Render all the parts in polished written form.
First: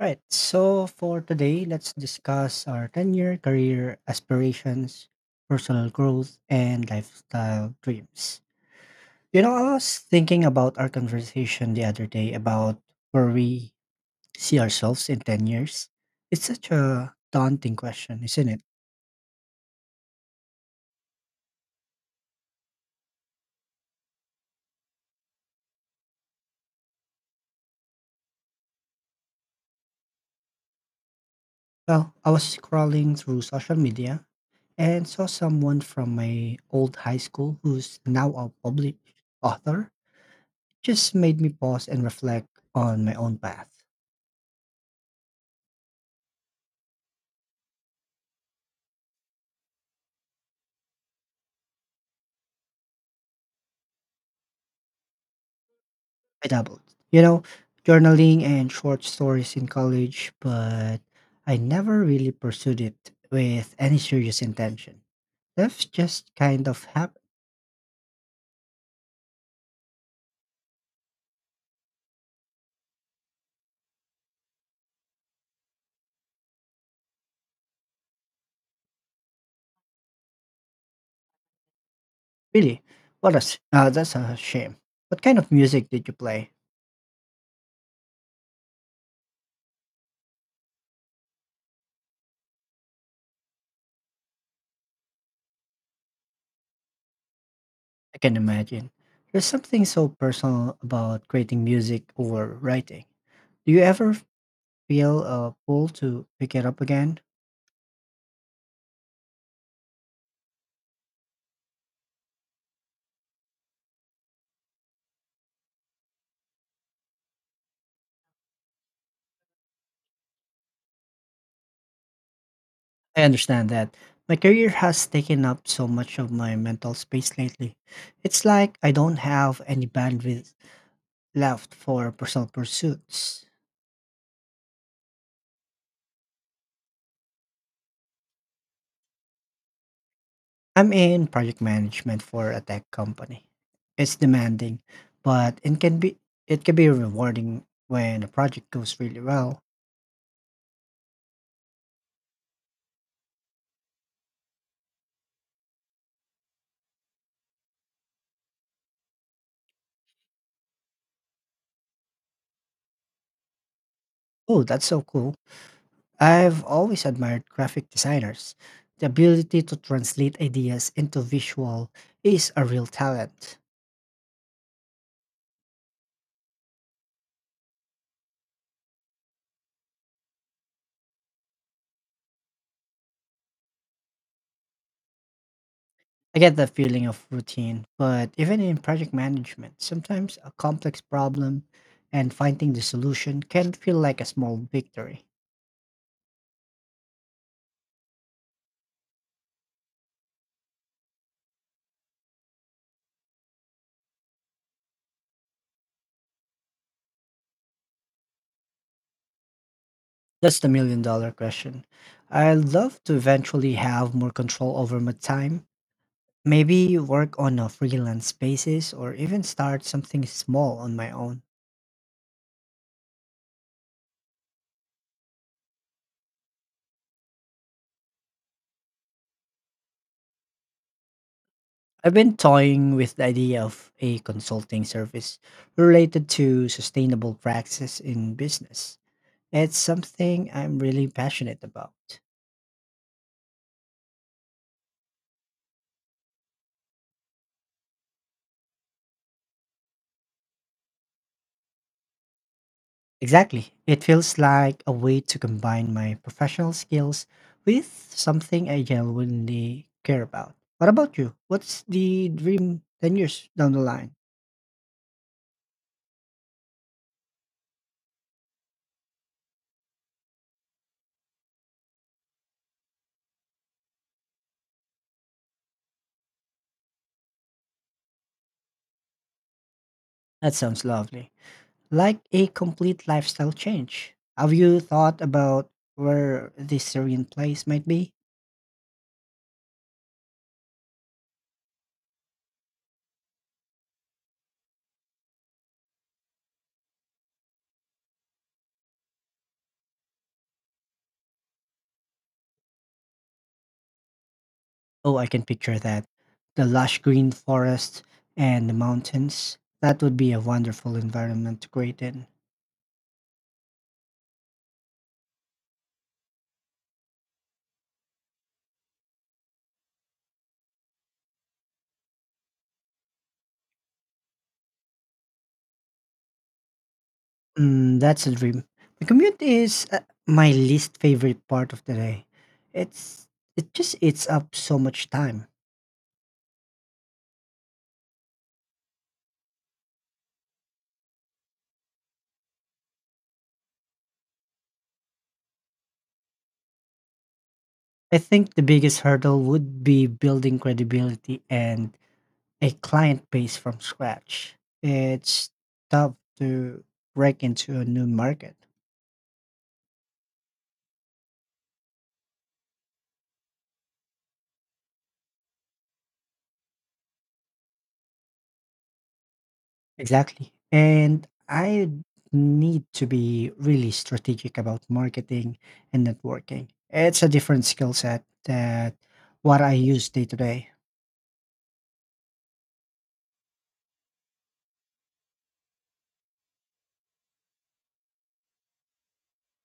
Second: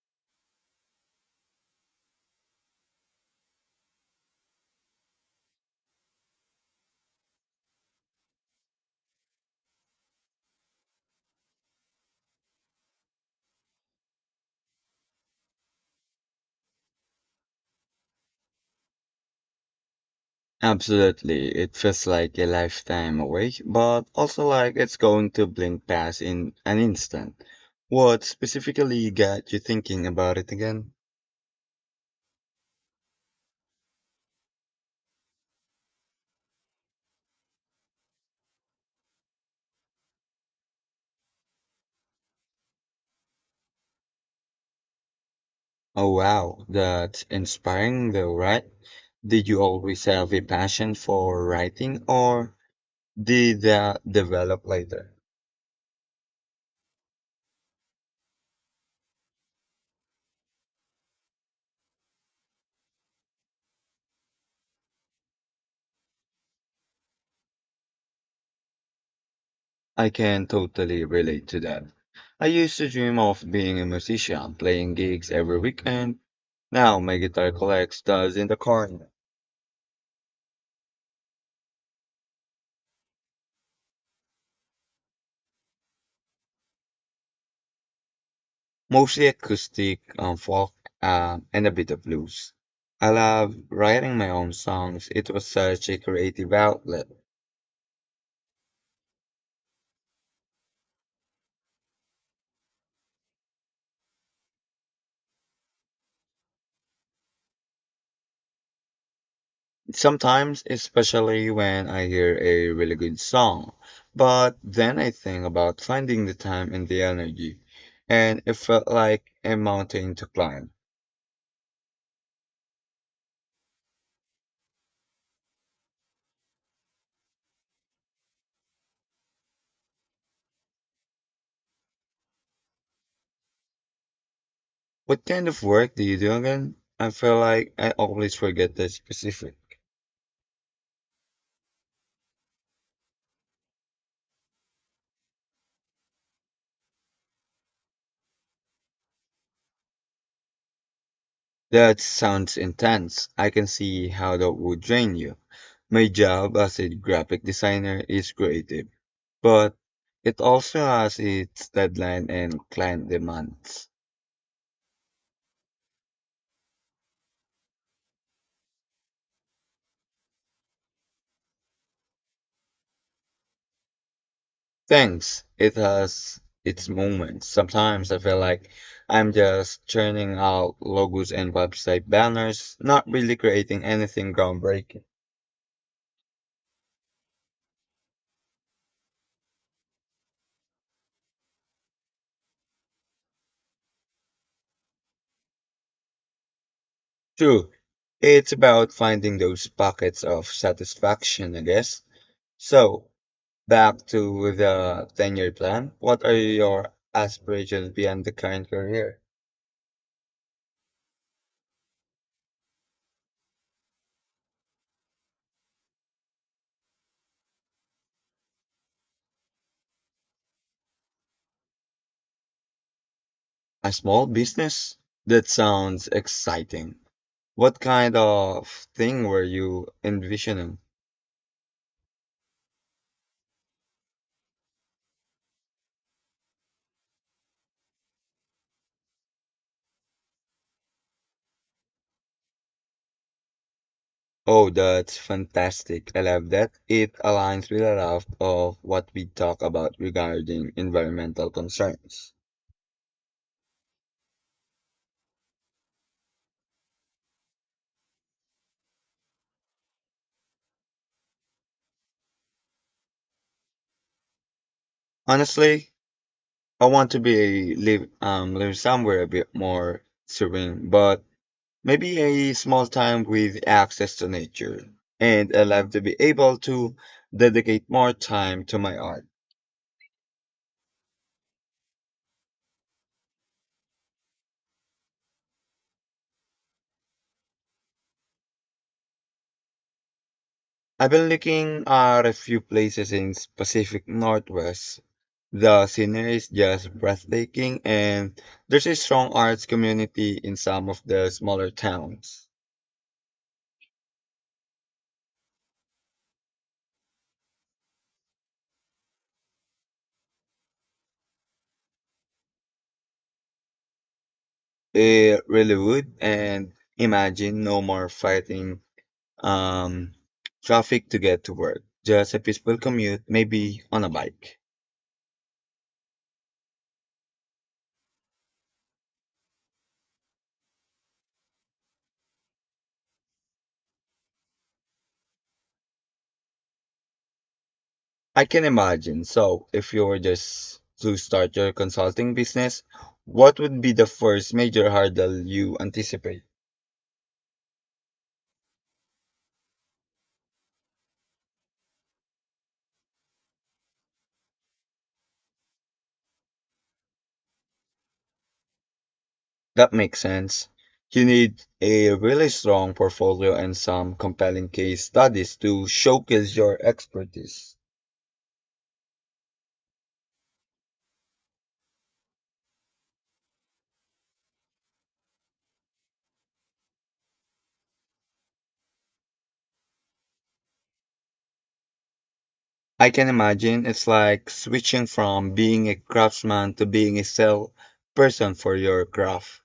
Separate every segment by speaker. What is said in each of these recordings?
Speaker 1: Right. So for today, let's discuss our 10-year career aspirations, personal growth, and lifestyle dreams. You know, I was thinking about our conversation the other day about where we see ourselves in 10 years. It's such a daunting question, isn't it?
Speaker 2: Absolutely. It feels like a lifetime away, but also like it's going to blink past in an instant. What specifically got you thinking about it again?
Speaker 1: Well, I was scrolling through social media and saw someone from my old high school who's now a published author. Just made me pause and reflect on my own path.
Speaker 2: Oh wow, that's inspiring though, right? Did you always have a passion for writing or did that develop later?
Speaker 1: I dabbled. You know, journaling and short stories in college, but I never really pursued it with any serious intention. That's just kind of happened.
Speaker 2: I can totally relate to that. I used to dream of being a musician, playing gigs every weekend. Now my guitar collects dust in the corner.
Speaker 1: Really, what a s that's a shame. What kind of music did you play?
Speaker 2: Mostly acoustic, folk, and a bit of blues. I love writing my own songs. It was such a creative outlet.
Speaker 1: I can imagine. There's something so personal about creating music or writing. Do you ever feel a pull to pick it up again?
Speaker 2: Sometimes, especially when I hear a really good song. But then I think about finding the time and the energy, and it felt like a mountain to climb.
Speaker 1: I understand that. My career has taken up so much of my mental space lately. It's like I don't have any bandwidth left for personal pursuits.
Speaker 2: What kind of work do you do again? I feel like I always forget the specific.
Speaker 1: I'm in project management for a tech company. It's demanding, but it can be rewarding when a project goes really well.
Speaker 2: That sounds intense. I can see how that would drain you. My job as a graphic designer is creative, but it also has its deadline and client demands.
Speaker 1: Oh, that's so cool. I've always admired graphic designers. The ability to translate ideas into visual is a real talent.
Speaker 2: Thanks, it has its moments. Sometimes I feel like I'm just churning out logos and website banners, not really creating anything groundbreaking.
Speaker 1: I get that feeling of routine, but even in project management, sometimes a complex problem and finding the solution can feel like a small victory.
Speaker 2: True, it's about finding those pockets of satisfaction, I guess. So, back to the 10-year plan. What are your aspirations beyond the current career?
Speaker 1: That's the million dollar question. I'd love to eventually have more control over my time, maybe work on a freelance basis or even start something small on my own.
Speaker 2: A small business? That sounds exciting. What kind of thing were you envisioning?
Speaker 1: I've been toying with the idea of a consulting service related to sustainable practices in business. It's something I'm really passionate about.
Speaker 2: Oh, that's fantastic. I love that. It aligns with a lot of what we talk about regarding environmental concerns.
Speaker 1: Exactly. It feels like a way to combine my professional skills with something I genuinely care about. What about you? What's the dream 10 years down the line?
Speaker 2: Honestly, I want to be live live somewhere a bit more serene, but maybe a small town with access to nature. And I love to be able to dedicate more time to my art.
Speaker 1: That sounds lovely. Like a complete lifestyle change. Have you thought about where this Syrian place might be?
Speaker 2: I've been looking at a few places in Pacific Northwest. The scenery is just breathtaking and there's a strong arts community in some of the smaller towns.
Speaker 1: Oh, I can picture that. The lush green forest and the mountains. That would be a wonderful environment to create in.
Speaker 2: It really would, and imagine no more fighting um traffic to get to work. Just a peaceful commute, maybe on a bike.
Speaker 1: Mm, that's a dream. The commute is my least favorite part of the day. It's it just eats up so much time.
Speaker 2: I can imagine. So, if you were just to start your consulting business, what would be the first major hurdle you anticipate?
Speaker 1: I think the biggest hurdle would be building credibility and a client base from scratch. It's tough to break into a new market.
Speaker 2: That makes sense. You need a really strong portfolio and some compelling case studies to showcase your expertise.
Speaker 1: Exactly. And I need to be really strategic about marketing and networking. It's a different skill set that what I use day to day.
Speaker 2: I can imagine it's like switching from being a craftsman to being a sales person for your craft.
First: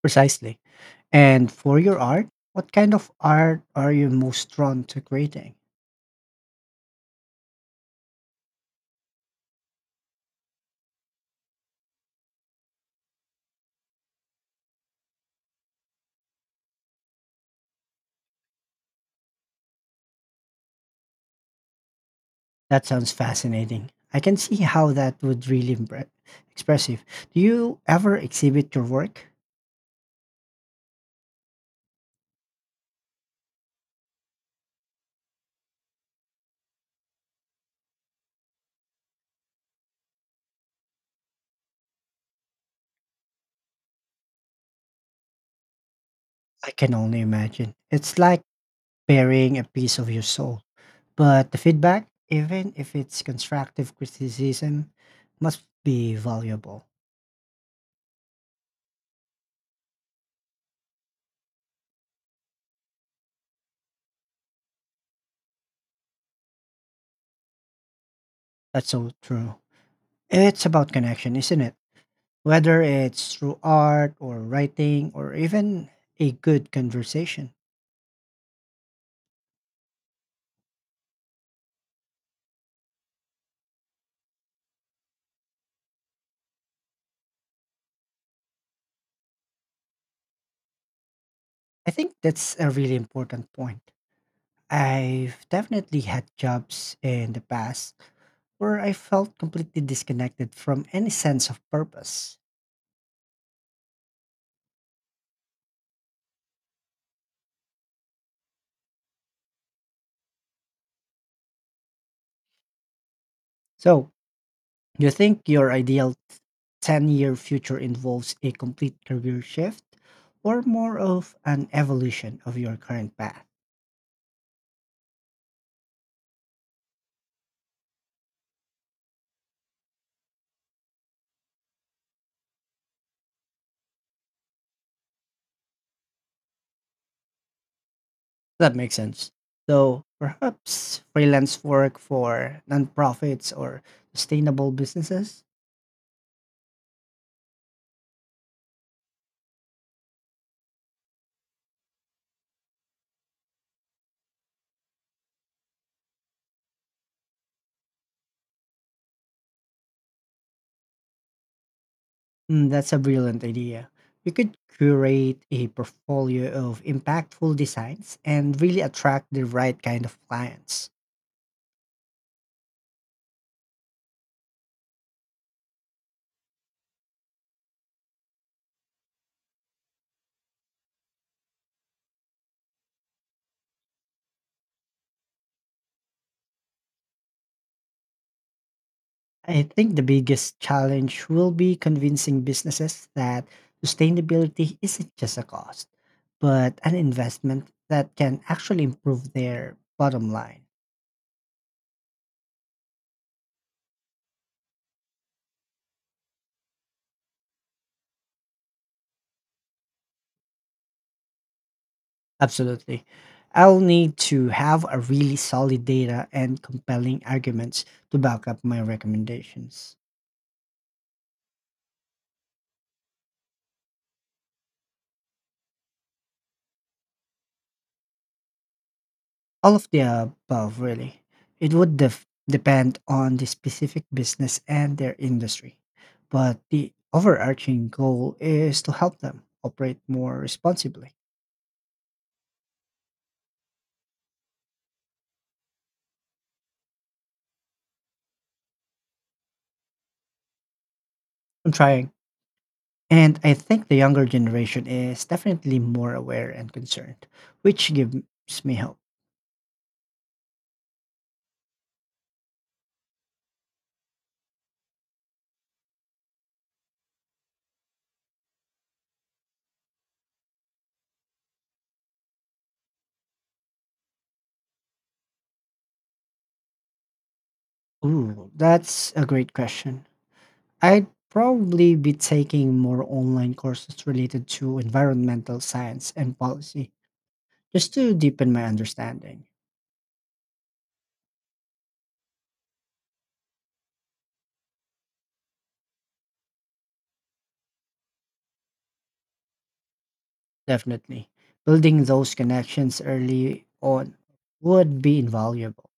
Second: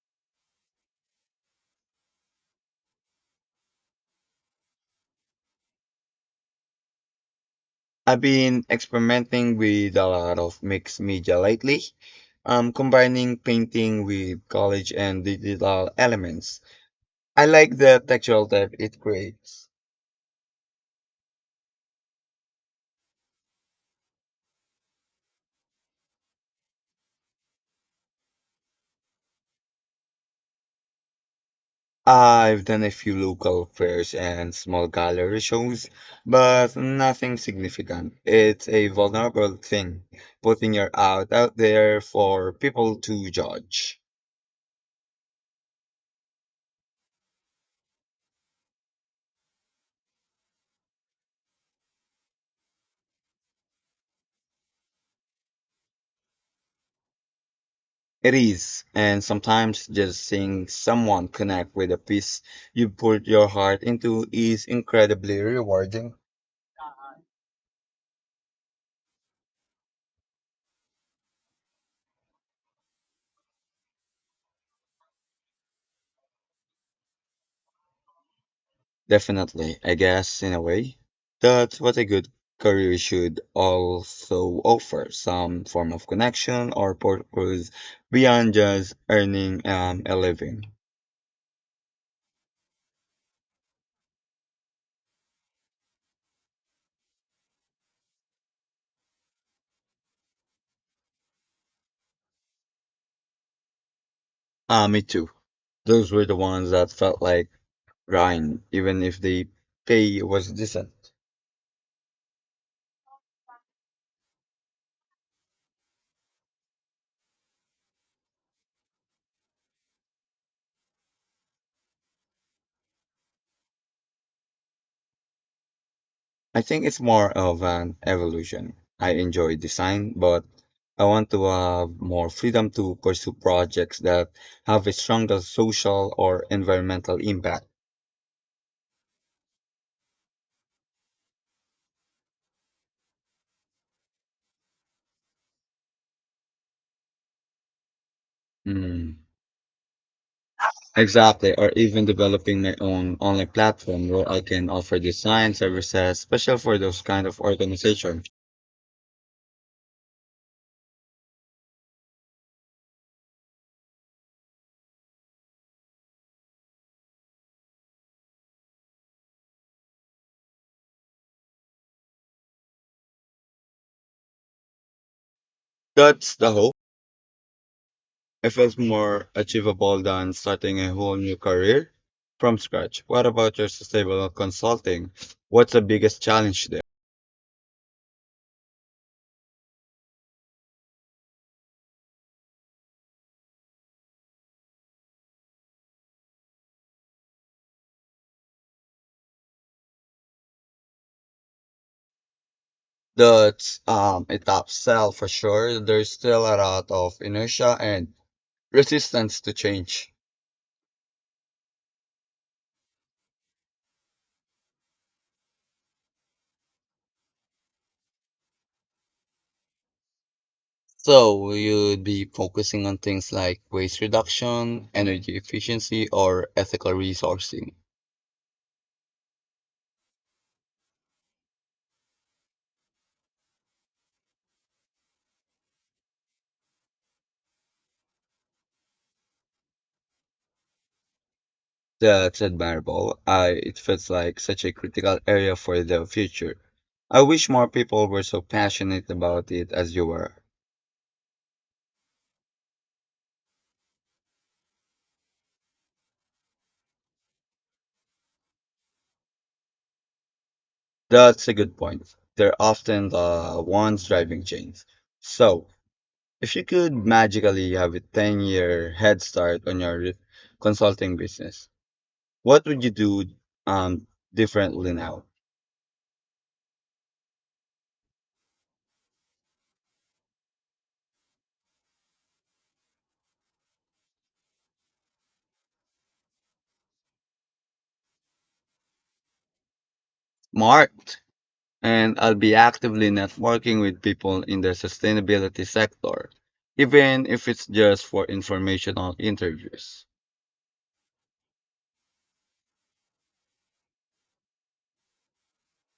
Speaker 1: Precisely. And for your art, what kind of art are you most drawn to creating?
Speaker 2: I've been experimenting with a lot of mixed media lately, combining painting with collage and digital elements. I like the textural depth it creates.
Speaker 1: That sounds fascinating. I can see how that would really expressive. Do you ever exhibit your work?
Speaker 2: I've done a few local fairs and small gallery shows, but nothing significant. It's a vulnerable thing, putting your art out there for people to judge.
Speaker 1: I can only imagine. It's like burying a piece of your soul. But the feedback, even if it's constructive criticism, must be valuable.
Speaker 2: It is, and sometimes just seeing someone connect with a piece you put your heart into is incredibly rewarding.
Speaker 1: That's so true. It's about connection, isn't it? Whether it's through art or writing or even a good conversation.
Speaker 2: Definitely, I guess in a way, that's what a good career should also offer, some form of connection or purpose beyond just earning a living.
Speaker 1: I think that's a really important point. I've definitely had jobs in the past where I felt completely disconnected from any sense of purpose.
Speaker 2: Ah, me too. Those were the ones that felt like grind, even if the pay was decent.
Speaker 1: So, do you think your ideal 10-year future involves a complete career shift or more of an evolution of your current path?
Speaker 2: I think it's more of an evolution. I enjoy design, but I want to have more freedom to pursue projects that have a stronger social or environmental impact.
Speaker 1: That makes sense. So perhaps freelance work for nonprofits or sustainable businesses?
Speaker 2: Hmm. Exactly, or even developing my own online platform where I can offer design services special for those kind of organization.
Speaker 1: Mm, that's a brilliant idea. You could curate a portfolio of impactful designs and really attract the right kind of clients.
Speaker 2: That's the hope. It feels more achievable than starting a whole new career from scratch. What about your sustainable consulting? What's the biggest challenge there?
Speaker 1: I think the biggest challenge will be convincing businesses that sustainability isn't just a cost, but an investment that can actually improve their bottom line.
Speaker 2: That's a top sell for sure. There's still a lot of inertia and resistance to change.
Speaker 1: Absolutely. I'll need to have a really solid data and compelling arguments to back up my recommendations.
Speaker 2: So you'd be focusing on things like waste reduction, energy efficiency, or ethical resourcing.
Speaker 1: All of the above, really. It would depend on the specific business and their industry, but the overarching goal is to help them operate more responsibly.
Speaker 2: That's admirable. I it feels like such a critical area for the future. I wish more people were so passionate about it as you were.
Speaker 1: I'm trying. And I think the younger generation is definitely more aware and concerned, which gives me hope.
Speaker 2: That's a good point. They're often the ones driving change. So, if you could magically have a 10-year head start on your consulting business, what would you do um differently now?
Speaker 1: Ooh, that's a great question. I'd probably be taking more online courses related to environmental science and policy just to deepen my understanding.
Speaker 2: Marked, and I'll be actively networking with people in the sustainability sector, even if it's just for informational interviews.
Speaker 1: Definitely. Building those connections early on would be invaluable.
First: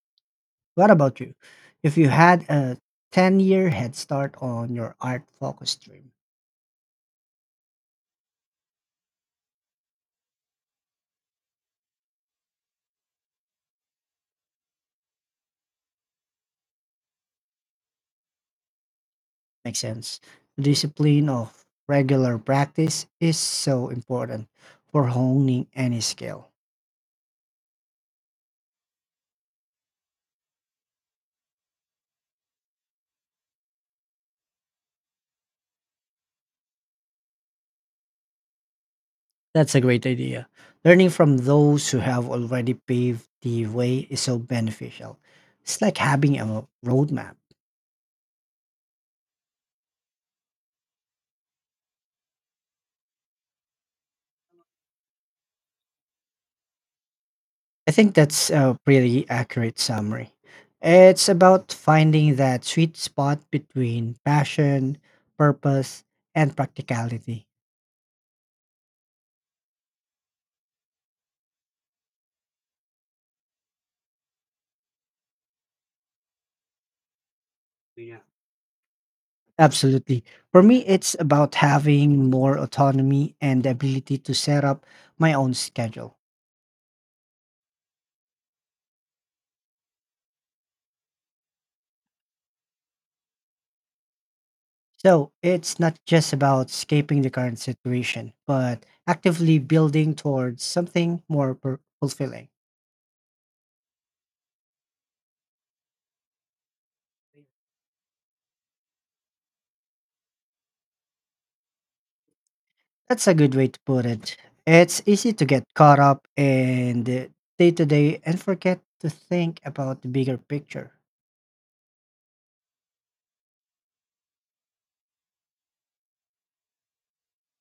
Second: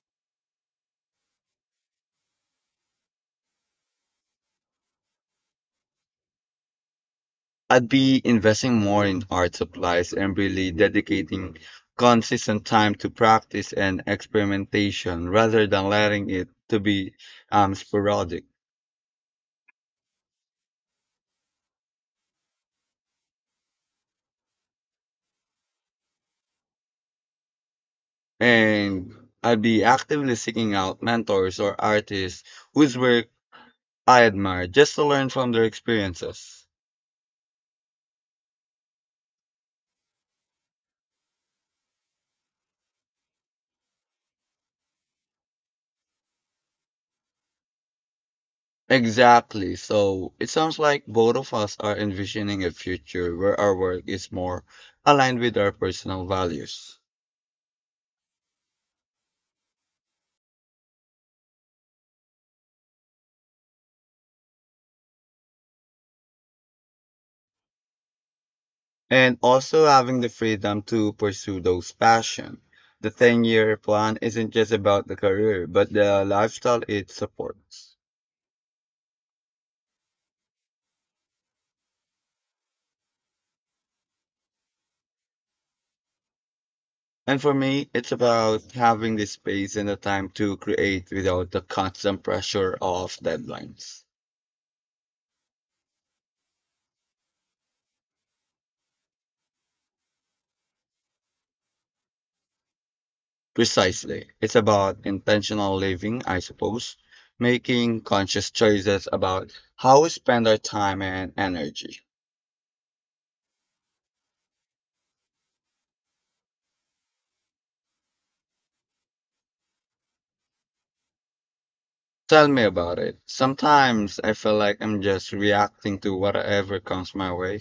Speaker 1: What about you? If you had a 10-year head start on your art focus dream,
Speaker 2: I'd be investing more in art supplies and really dedicating consistent time to practice and experimentation rather than letting it to be sporadic.
Speaker 1: makes sense. The discipline of regular practice is so important for honing any skill.
Speaker 2: And I'd be actively seeking out mentors or artists whose work I admire just to learn from their experiences.
Speaker 1: That's a great idea. Learning from those who have already paved the way is so beneficial. It's like having a roadmap.
Speaker 2: Exactly. So it sounds like both of us are envisioning a future where our work is more aligned with our personal values
Speaker 1: I think that's a pretty accurate summary. It's about finding that sweet spot between passion, purpose, and practicality.
Speaker 2: and also having the freedom to pursue those passions. The 10-year plan isn't just about the career, but the lifestyle it supports.
Speaker 1: Yeah. Absolutely. For me, it's about having more autonomy and the ability to set up my own schedule.
Speaker 2: And for me, it's about having the space and the time to create without the constant pressure of deadlines.
Speaker 1: So it's not just about escaping the current situation, but actively building towards something more fulfilling.
Speaker 2: Precisely. It's about intentional living, I suppose, making conscious choices about how we spend our time and energy.
Speaker 1: That's a good way to put it. It's easy to get caught up in the day to day and forget to think about the bigger picture.
Speaker 2: Tell me about it. Sometimes I feel like I'm just reacting to whatever comes my way.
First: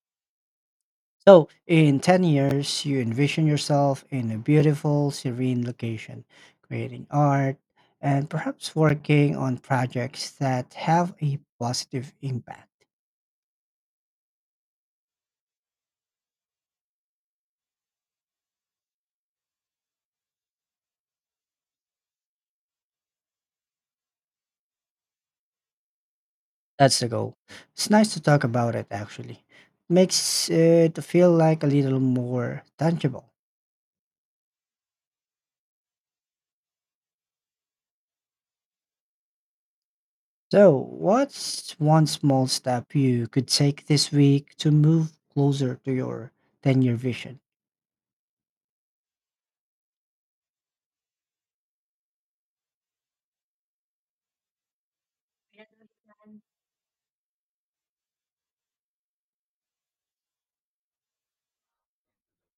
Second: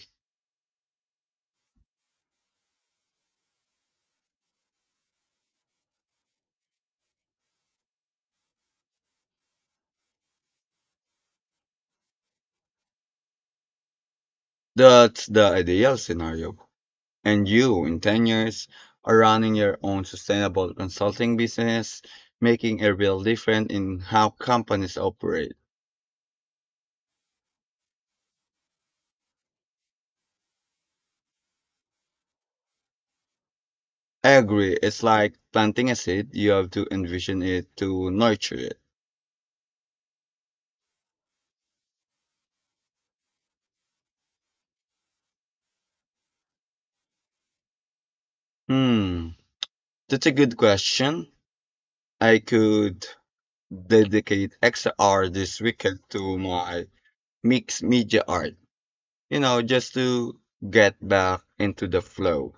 Speaker 1: So, in 10 years, you envision yourself in a beautiful, serene location, creating art, and perhaps working on projects that have a positive impact.
Speaker 2: That's the ideal scenario. And you, in 10 years, are running your own sustainable consulting business, making a real difference in how companies operate.
Speaker 1: That's the goal. It's nice to talk about it, actually. Makes it feel like a little more tangible.
Speaker 2: I agree. It's like planting a seed, you have to envision it to nurture it.
Speaker 1: So, what's one small step you could take this week to move closer to your 10-year vision?
Speaker 2: Hmm, that's a good question. I could dedicate extra hour this weekend to my mixed media art, you know, just to get back into the flow.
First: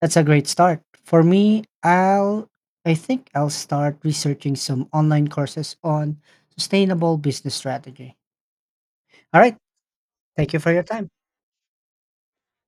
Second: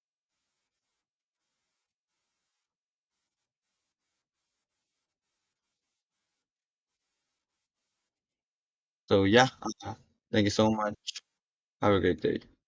Speaker 1: That's a great start. For me, I think I'll start researching some online courses on sustainable business strategy.
Speaker 2: So
Speaker 1: All
Speaker 2: yeah,
Speaker 1: right,
Speaker 2: uh, thank you
Speaker 1: thank you
Speaker 2: so
Speaker 1: for your
Speaker 2: much.
Speaker 1: time.
Speaker 2: Have a great day.